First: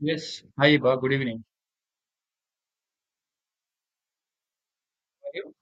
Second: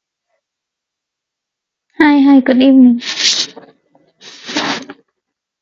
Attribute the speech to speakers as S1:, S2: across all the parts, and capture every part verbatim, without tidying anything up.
S1: Yes. Hi, Iba. Good evening.
S2: Hi, hi, good evening.
S1: How are you?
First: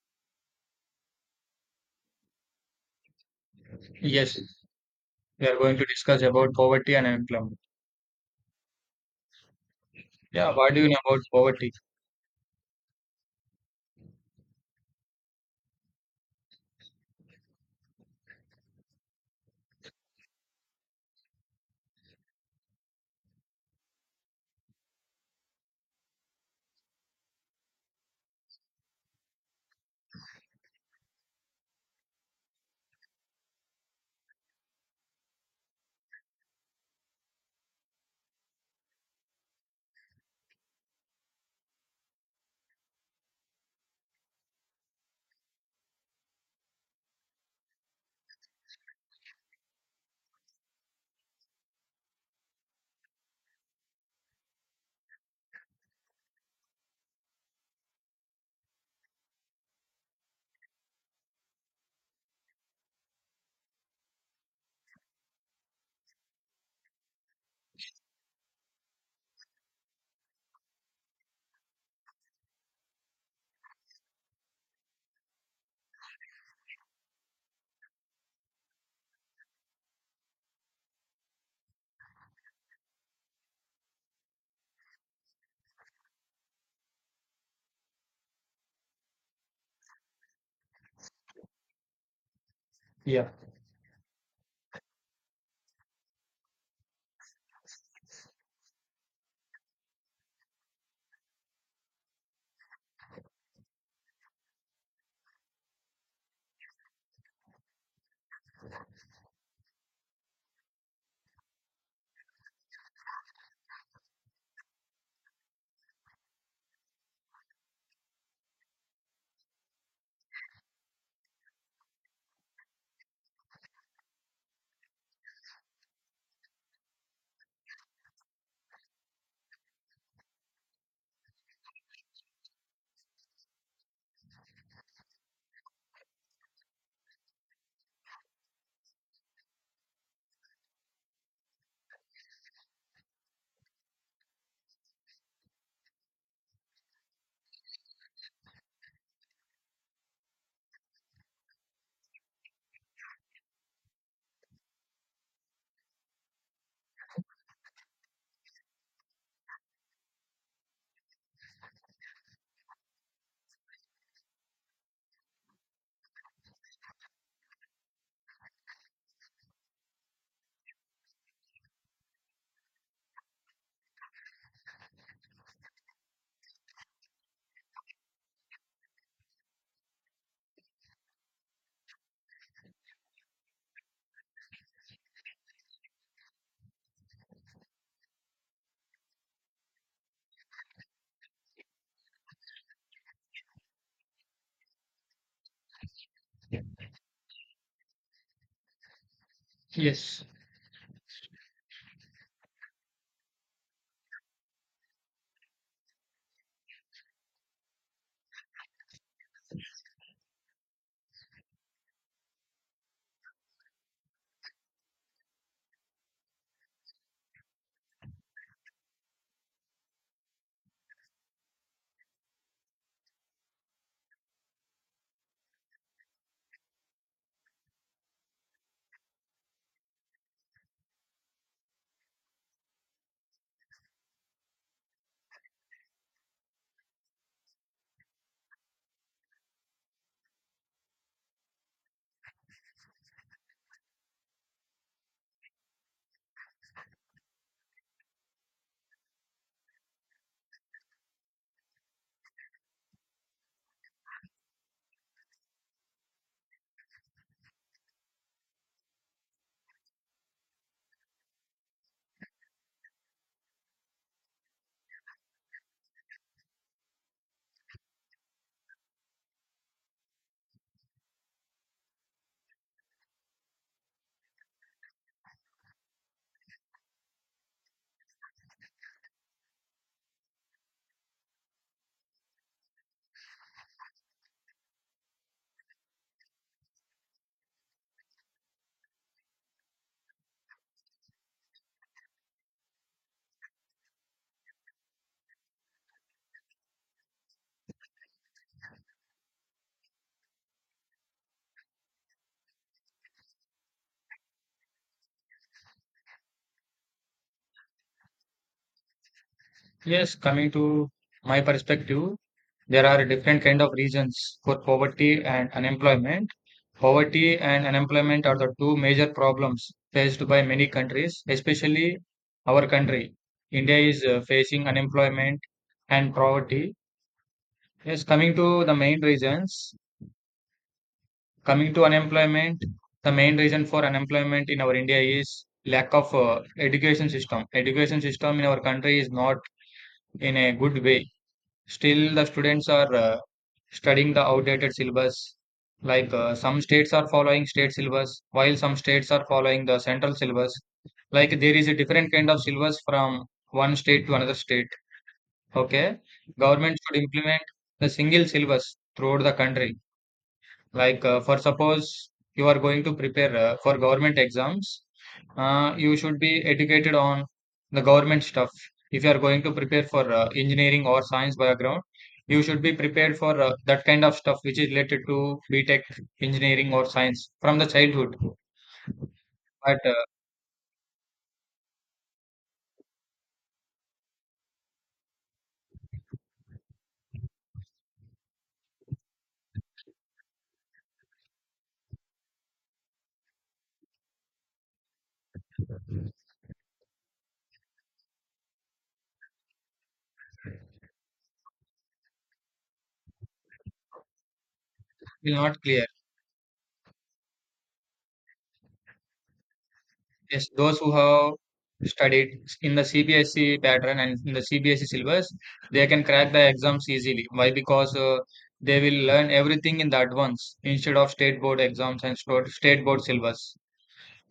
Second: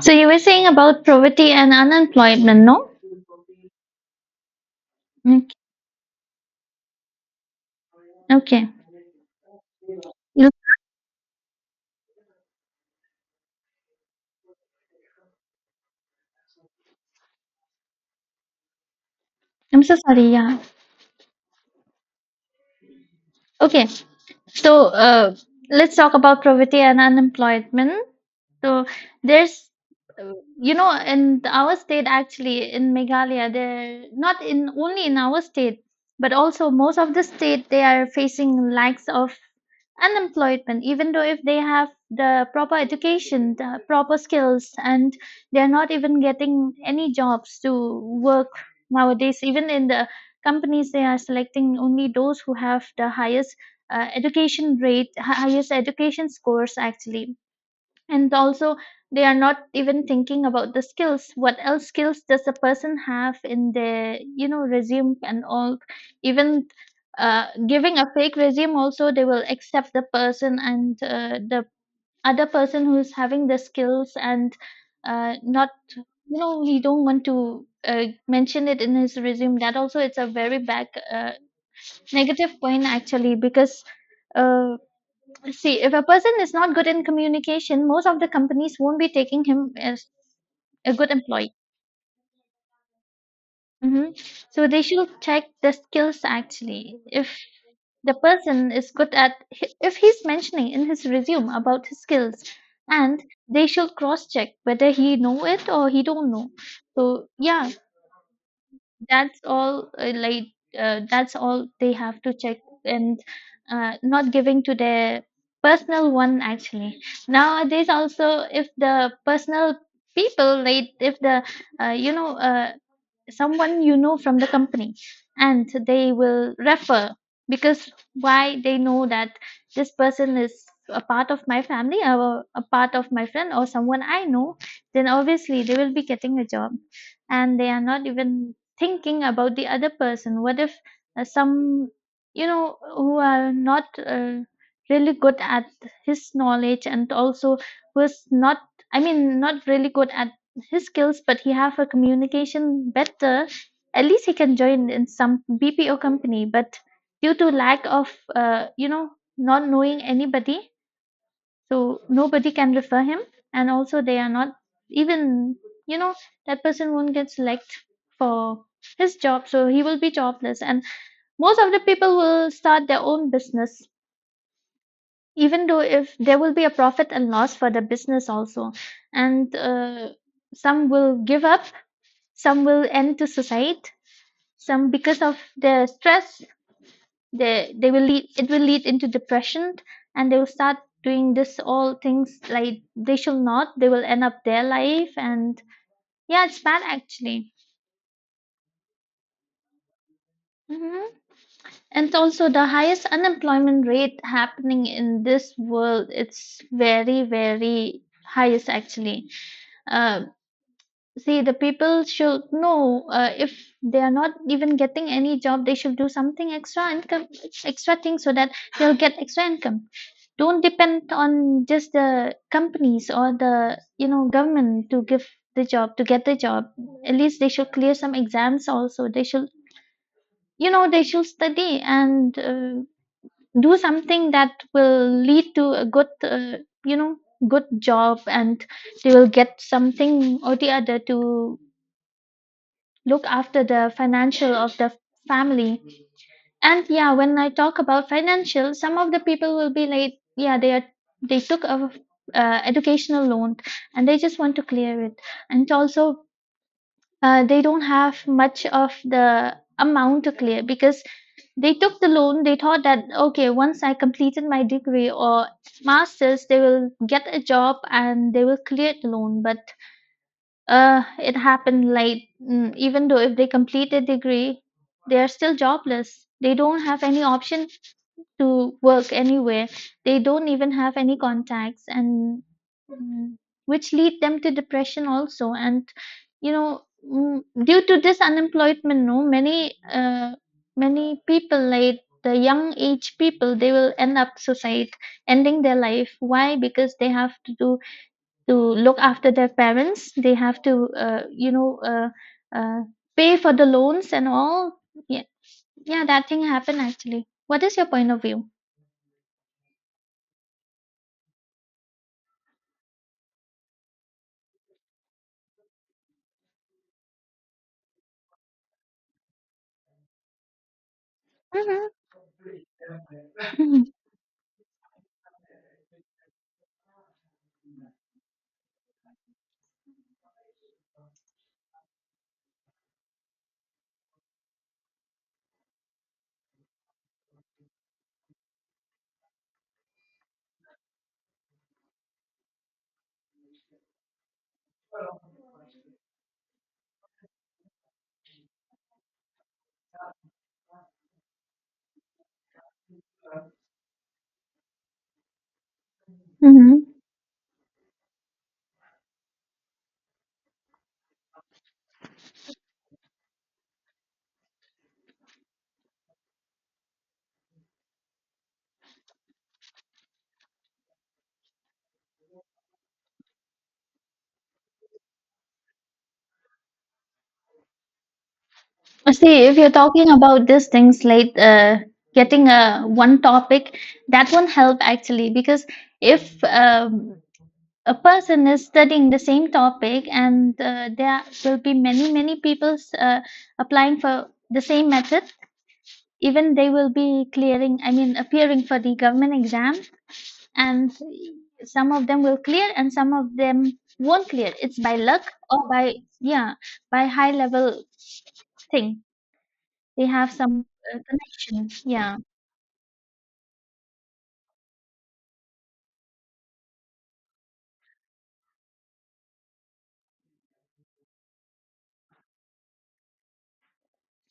S2: So you were saying about poverty and unemployment, no?
S1: Yes, we
S2: Okay.
S1: are going to discuss about poverty and unemployment.
S2: okay. You-
S1: Yeah, what do you know about poverty?
S2: I'm so sorry, yeah. Okay. So uh, let's talk about poverty and unemployment. So there's, uh, you know, in our state actually, in Meghalaya, they're not in only in our state, but also most of the state, they are facing lacks of unemployment, even though if they have the proper education, the proper skills, and they're not even getting any jobs to work nowadays. Even in the companies, they are selecting only those who have the highest uh, education rate, hi- highest education scores, actually and also they are not even thinking about the skills what else skills does a person have in their you know resume and all even uh, giving a fake resume also they will accept the person and uh, the other person who's having the skills and uh, not you know he don't want to uh, mention it in his resume that also it's a very bad uh, negative point actually because uh, see, if a person is not good in communication most of the companies won't be taking him as a good employee.
S1: Yeah.
S2: Hmm. So they should check the skills actually if the person is good at, if he's mentioning in his resume about his skills, and they should cross check whether he know it or he don't know. So yeah, that's all uh, like uh, that's all they have to check. And uh, not giving to their personal one actually. Nowadays also if the personal people like if the uh, you know uh, someone you know from the company and they will refer, because why they know that this person is a part of my family or a part of my friend or someone I know, then obviously they will be getting a job. And they are not even thinking about the other person, what if uh, some you know who are not uh, really good at his knowledge and also who's not, i mean not really good at his skills, but he have a communication better. At least he can join in some B P O company, but due to lack of uh, you know not knowing anybody, so nobody can refer him, and also they are not even, you know that person won't get select for his job, so he will be jobless. And most of the people will start their own business, even though if there will be a profit and loss for the business also, and uh, some will give up, some will end to suicide. Some, because of the stress, they they will lead. It will lead into depression, and they will start doing this all things like they shall not. They will end up their life, and yeah, it's bad actually.
S1: Yes.
S2: Hmm. And also, the highest unemployment rate happening in this world. It's very very highest actually. uh, See, the people should know uh, if they are not even getting any job, they should do something extra income, extra thing so that they'll get extra income. Don't depend on just the companies or the you know government to give the job, to get the job. At least they should clear some exams also. They should, you know they should study and uh, do something that will lead to a good uh, you know good job, and they will get something or the other to look after the financial of the family. And yeah, when I talk about financial, some of the people will be like, yeah, they are, they took a uh, educational loan and they just want to clear it. And also, uh, they don't have much of the amount to clear because they took the loan. They thought that okay, once I completed my degree or masters, they will get a job and they will clear the loan. But uh, it happened late. Mm, even though if they complete a degree, they are still jobless. They don't have any option to work anywhere. They don't even have any contacts, and mm, which lead them to depression also. And you know, mm, due to this unemployment, no, many uh, many people like the young age people they will end up suicide, ending their life, why, because they have to do, to look after their parents. They have to, uh, you know, uh, uh, pay for the loans and all. Yeah, yeah, that thing happened actually. What is your point of view?
S1: Yes, coming to my perspective, there are different kind of reasons for poverty and unemployment. Poverty and unemployment are the two major problems faced by many countries,
S2: Mm-hmm.
S1: especially our country. India is uh, facing unemployment and poverty. Yes, coming to the main reasons, coming to unemployment, the main reason for unemployment in our India is lack of uh, education system. Education system in our country is not in a good way. Still, the students are uh, studying the outdated syllabus. Like uh, some states are following state syllabus, while some states are following the central syllabus. Like there is a different kind of syllabus from one state to another state. Okay,
S2: Mm-hmm.
S1: government should implement the single syllabus throughout the country. Like uh, for suppose you are going to prepare uh, for government exams, uh, you should be educated on the government stuff. If you are going to prepare for uh, engineering or science background, you should be prepared for uh, that kind of stuff which is related to B tech engineering or science from the childhood.
S2: See, if you're
S1: But uh,
S2: talking about these things like uh, getting a one topic, that won't help actually because if um, a person is studying the same topic and uh, there will be many many people uh, applying for the same method, even they will be clearing, i mean appearing for the government exam, and some of them will clear and some of them won't clear. It's by
S1: it
S2: luck
S1: will not
S2: or
S1: clear.
S2: by, yeah, by high level thing, they have
S1: Yes,
S2: some
S1: those who
S2: uh,
S1: have
S2: connection, yeah.
S1: studied in the C B S E pattern and in the C B S E syllabus, they can crack the exams easily. Why? Because uh, they will learn everything in that once instead of state board exams and sto- state board syllabus.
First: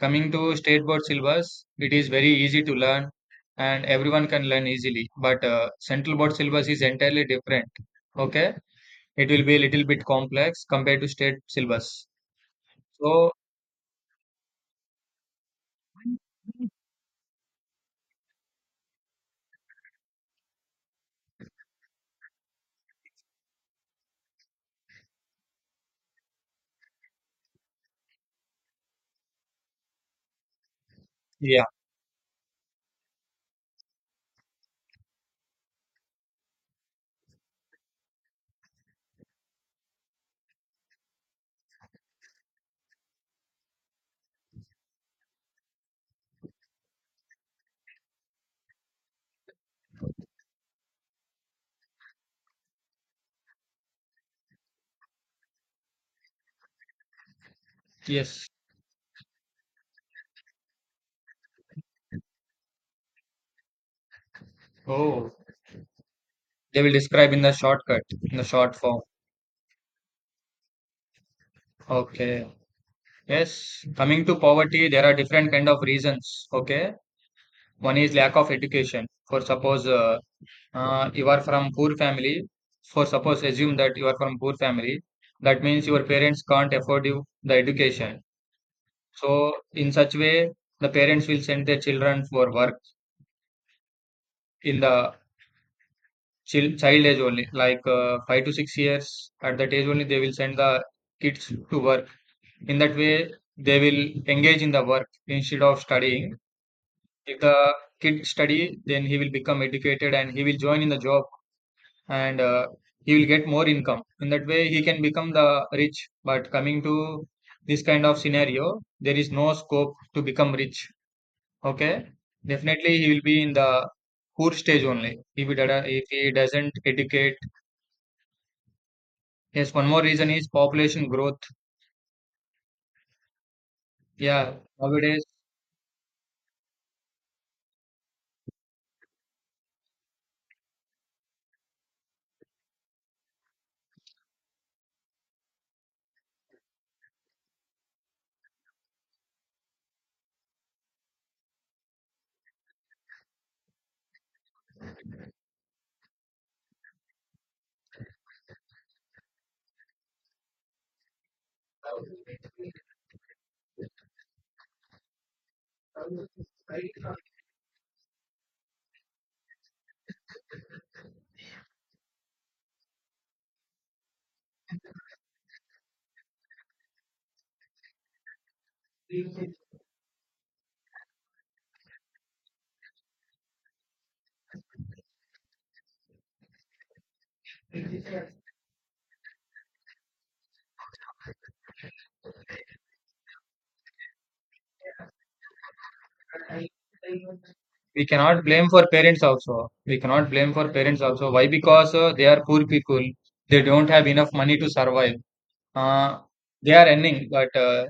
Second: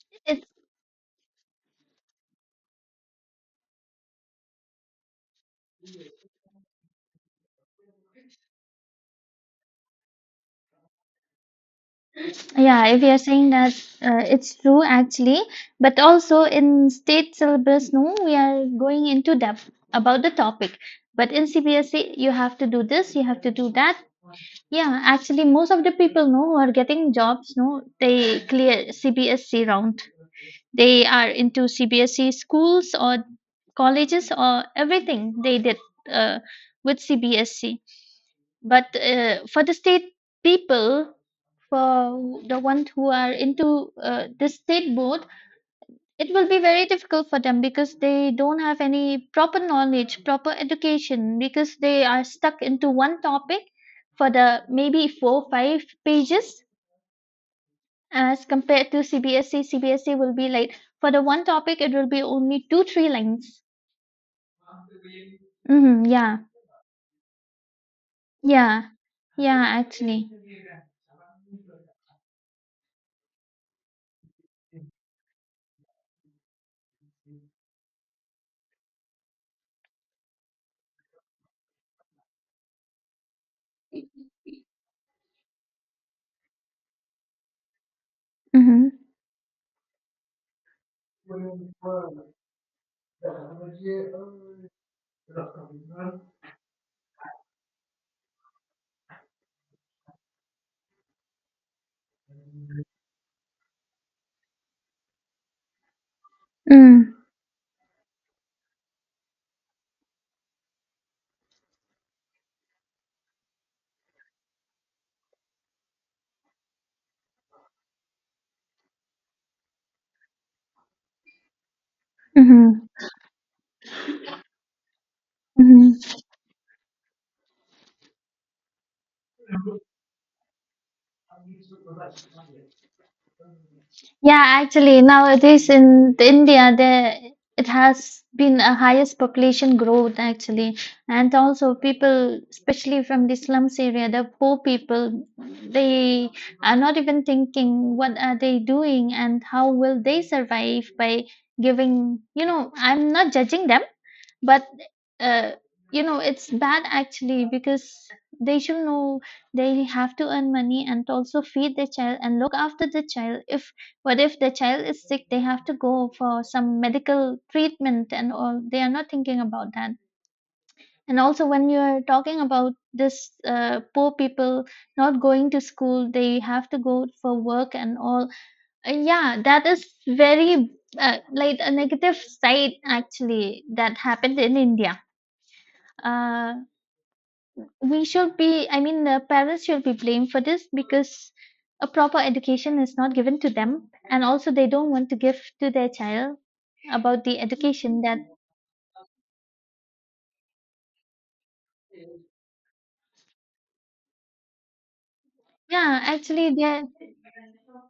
S1: Coming
S2: It's,
S1: to state board syllabus, it is very easy to learn and everyone can learn easily. But uh, central board syllabus is entirely different. Okay, it will be a little bit complex compared to state syllabus.
S2: yeah, if you're
S1: So
S2: saying that uh, it's true actually, but also in state syllabus, no, we are going into depth about the topic, but in C B S E, you have to do this, you have to do that. Yeah, actually, most of the people know who are getting jobs, no, they clear C B S C round. They are
S1: yeah,
S2: into C B S C schools or colleges or everything they did uh, with C B S C. But uh, for the state people, for the ones who are into uh, the state board, it will be very difficult for them because they don't have any proper knowledge, proper education, because they are stuck into one topic for the maybe four, five pages as
S1: yes.
S2: compared to C B S E. C B S E will be like for the one topic, it will be only two, three lines.
S1: Oh.
S2: Hmm. Yeah,
S1: They will describe in the shortcut, in the
S2: yeah,
S1: short form.
S2: yeah, actually.
S1: Okay. Yes. Coming to poverty, there are different kind of reasons. Okay. One is lack of education. For suppose uh, uh, you are from poor family. For suppose assume that you are from poor family. That means your parents can't afford you the education.
S2: Mm-hmm.
S1: So in such way, the parents will send their children for work in the chil- child age only, like uh, five to six years. At that age only, they will send the kids to work. In that way they will engage in the work instead of studying.
S2: Mm-hmm.
S1: If the kid study, then he will become educated and he will join in the job, and uh, he will get more income. In that way he can become the rich. But coming to this kind of scenario, there is no scope to become rich. Okay,
S2: Mm-hmm.
S1: definitely he will be in the poor stage only if he, dada- if
S2: Mm-hmm.
S1: he doesn't educate. Yes, one more reason is population growth.
S2: Yeah,
S1: Yeah,
S2: actually,
S1: nowadays
S2: nowadays in the India, there it has been a highest population growth actually, and also people, especially from the slums area, the poor people, they are not even thinking what are they doing and how will they survive by giving. You know, I'm not judging them, but uh, you know it's bad actually because they should know they have to earn money and also feed their child and look after the child. If, what if the child is sick, they have to go for some medical treatment and all, they are not thinking about that. And also when you are talking about this uh, poor people not going to school, they have to go for work and all. uh, yeah, that is very uh, like a negative side actually that happened in india. uh, we should be, i mean the parents should be blamed for this because a proper education is not given to them, and also they don't want to give to their child about the education,
S1: we
S2: that
S1: cannot blame for parents also. We cannot blame for parents also. Why? Because uh, they are poor people, they don't have enough money to survive.
S2: yeah,
S1: uh,
S2: actually
S1: they
S2: they.
S1: are earning, but uh,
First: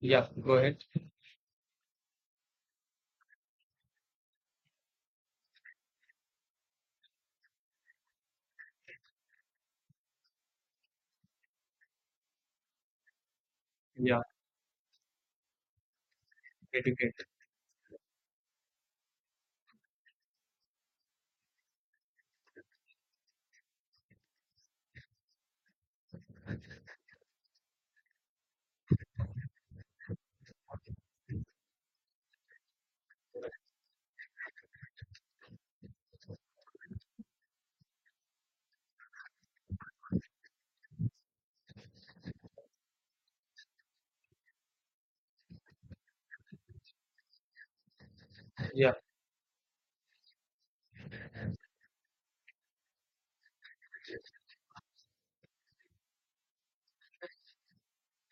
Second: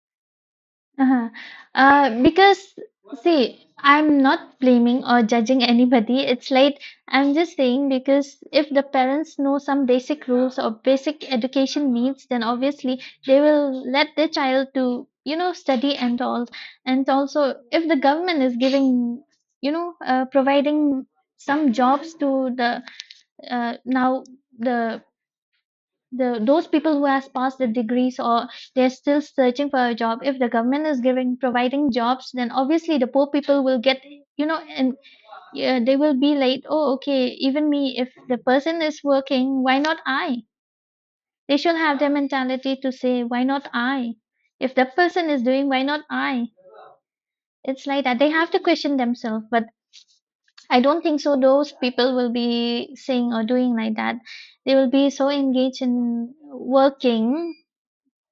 S1: yeah, go ahead.
S2: Uh-huh. Uh, because see, I'm not blaming or judging anybody. It's like, I'm just saying, because if the parents know some basic rules or basic education needs, then obviously they will let
S1: Yeah,
S2: their child to you know study and all. And
S1: educate.
S2: also, if the government is giving, you know uh, providing some jobs to the, uh, now, the the those people who has passed the degrees or they're still searching for a job, if the government is giving, providing jobs, then obviously the poor people will get, you know and yeah, they will be like, oh okay, even me, if the person is working, why not I. They should have the mentality to say why not I, if that person is doing, why not I. It's like that they have to
S1: Yeah.
S2: question themselves, but I don't think so those people will be saying or doing like that. They will be so engaged in working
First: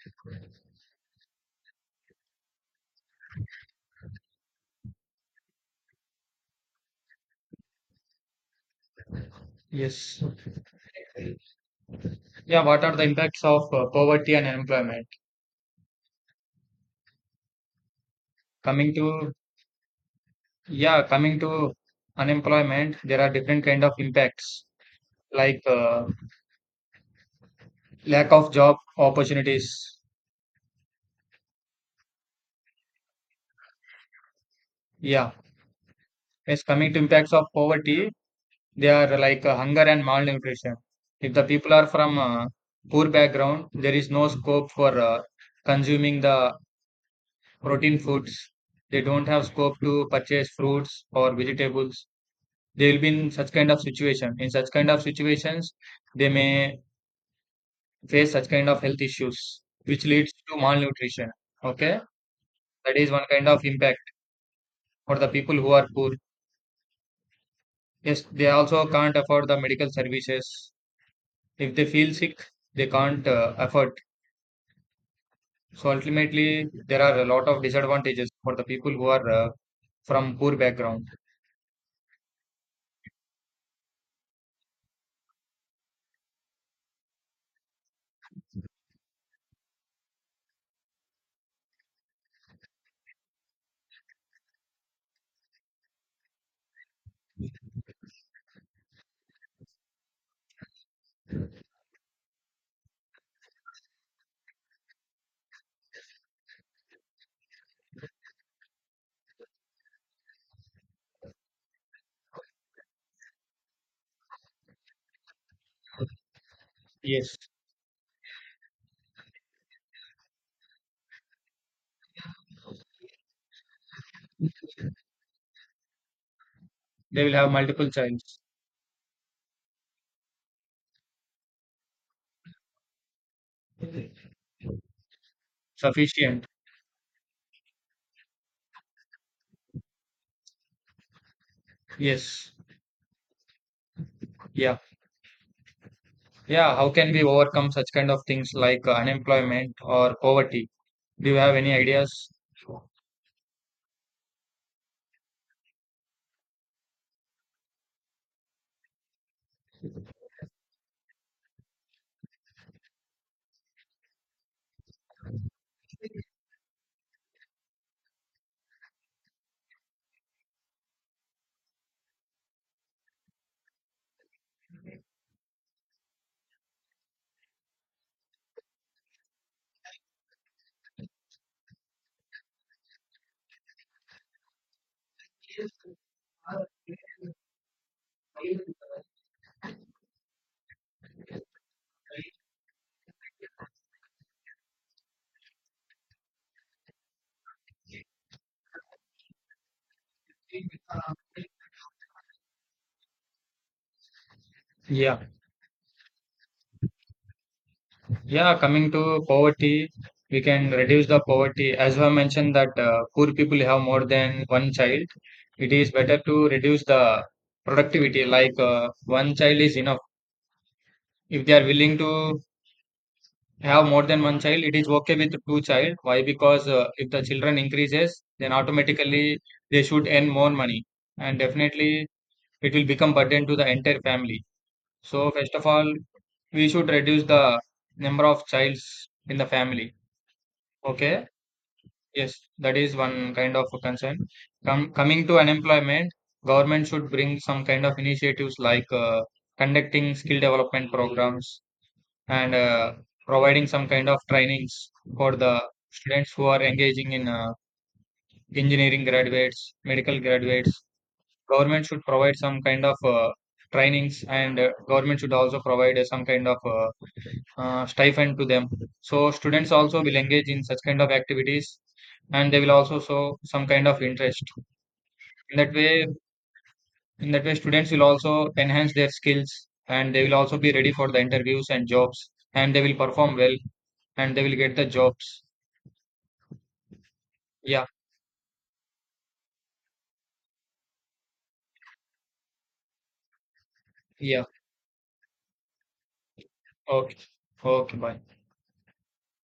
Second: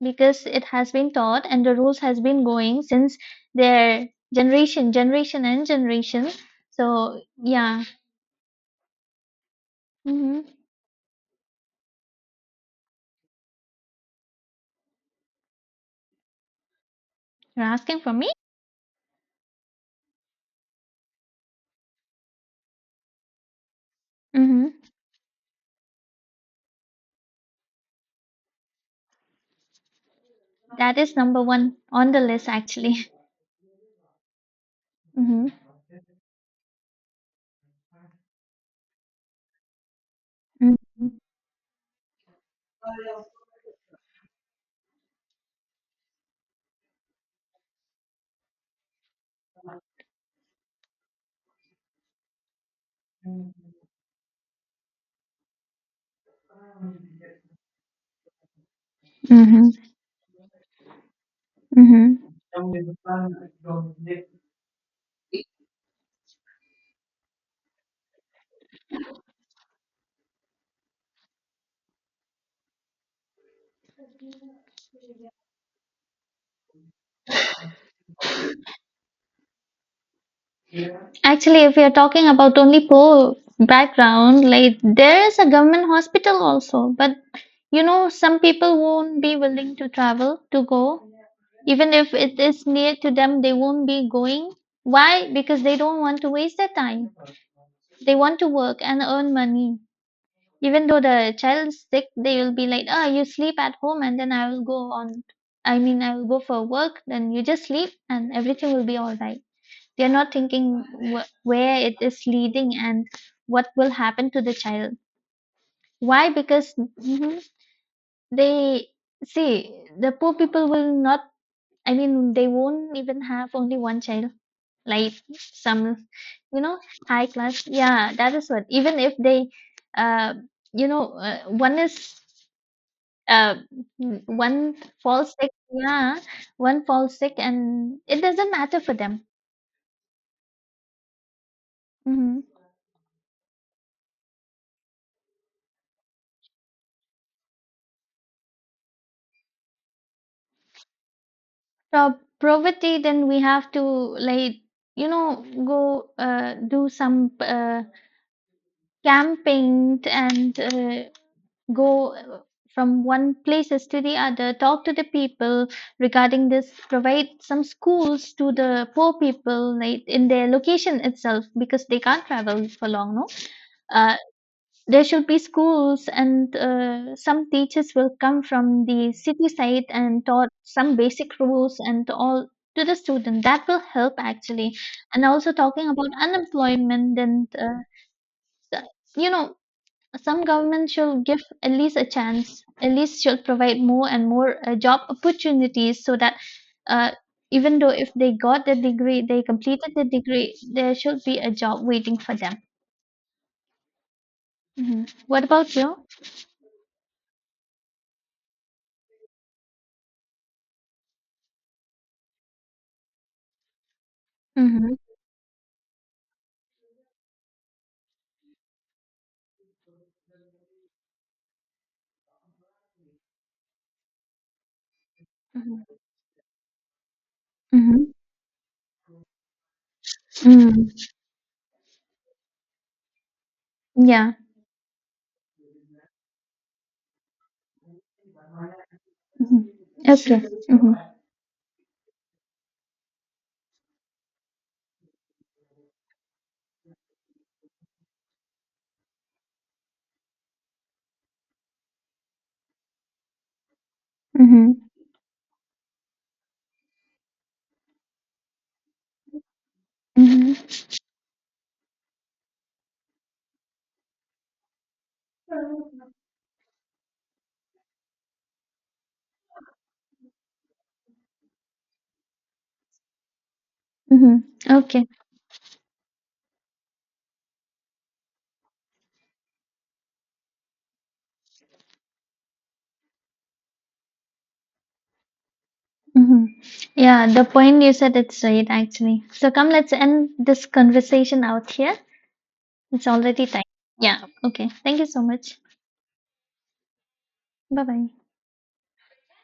S2: because it has been taught and the rules has been going since their generation generation and generation. So yeah.
S1: Yes.
S2: Hmm.
S1: Yeah, what are the impacts of uh, poverty and unemployment?
S2: You're asking for me.
S1: Coming to, yeah, coming to unemployment, there are different kind of impacts
S2: Hmm.
S1: like uh, lack of job opportunities.
S2: That is number one on the list actually.
S1: Yeah.
S2: Hmm.
S1: Yes, coming to impacts of poverty, they are like uh, hunger and malnutrition. If the people are from uh, poor background, there is no scope for uh, consuming the protein foods. They don't have scope to purchase fruits or vegetables. They will be in such kind of situation. In such kind of situations, they may face such kind of health issues,
S2: Hmm.
S1: which leads to malnutrition. Okay,
S2: Hmm.
S1: that is one kind of impact for the people who are poor. Yes, they also can't afford the medical services. If they feel sick, they can't uh, afford. So ultimately, there are a lot of disadvantages for the people who are uh, from poor background.
S2: Actually, if we are talking about only poor background, like there is a government hospital also, but you know, some people won't be willing to travel to go. Even if it is near to them, they won't be going. Why? Because they don't want to waste their time. They want to work and earn money. Even though the child is sick, they will be like, oh, you sleep at home and then I will go on. I mean, I will go for work, then you just sleep and everything will be all right. They're not thinking wh- where it is leading and what will happen to the child. Why? Because hmm,
S1: Yes,
S2: they, see, the poor people will not, I mean, they won't even have only one child, like some, you know,
S1: they
S2: high
S1: will have
S2: class.
S1: multiple
S2: Yeah, that
S1: childs.
S2: is what. Even if they, uh, you know, uh, one is, uh, n- one falls sick. Yeah,
S1: Sufficient.
S2: one falls sick, and it doesn't matter for them. Mm-hmm.
S1: Yes. Yeah, yeah. How can we overcome such kind of things like uh, unemployment or poverty? Do you have any
S2: So
S1: ideas?
S2: poverty, then we have to like you know go uh, do some uh, camping and uh, go uh, from one places to the other, talk to the people regarding this, provide some schools to the poor people like in their location itself because they can't travel for long, no? Uh, there should be schools, and uh, some teachers will come from the city side and taught some basic rules and all to the student. That will help actually. And also talking about unemployment and uh, s- you know some government should give at least a chance. At least should provide more and more uh, job opportunities so that uh, even though if they got the degree, they completed the degree, there should be a job waiting for them. Mhm.
S1: Yeah.
S2: What about you?
S1: Yeah, coming to poverty, we can reduce the poverty. As I mentioned that uh, poor people have more than one
S2: Hmm.
S1: child. It is better to reduce the productivity. Like uh, one child is enough. If they are willing to have more than one child, it is okay with two child. Why? Because uh, if the children
S2: Mhm.
S1: increases, then automatically they should earn more money,
S2: Mm.
S1: and definitely it will become burden to the entire
S2: Yeah.
S1: family. So first of all, we should reduce the number of childs in the
S2: Mhm.
S1: family.
S2: Okay. Mhm.
S1: Okay, yes, that is one kind of a concern. Com- coming to unemployment, government should bring some kind of initiatives like uh, conducting skill development programs and uh, providing some kind of
S2: Mhm.
S1: trainings for the students who are engaging in uh, engineering graduates, medical
S2: Mhm.
S1: graduates. Government should provide some kind of uh, trainings, and uh, government should also provide uh, some kind of uh, uh, stipend to them. So students also will engage in such kind of activities, and they will also show some kind of
S2: Mhm.
S1: interest.
S2: Okay.
S1: In that way, in that way, students will also enhance their skills, and they will also be ready for the interviews and jobs, and they will perform well and they will get the jobs.
S2: Mhm. Yeah, the point
S1: Yeah,
S2: you said it's right actually. So come, let's end this conversation out here. It's already time. Yeah.
S1: yeah.
S2: Okay. Thank you so much.
S1: Okay.
S2: Bye
S1: Okay,
S2: bye.
S1: bye.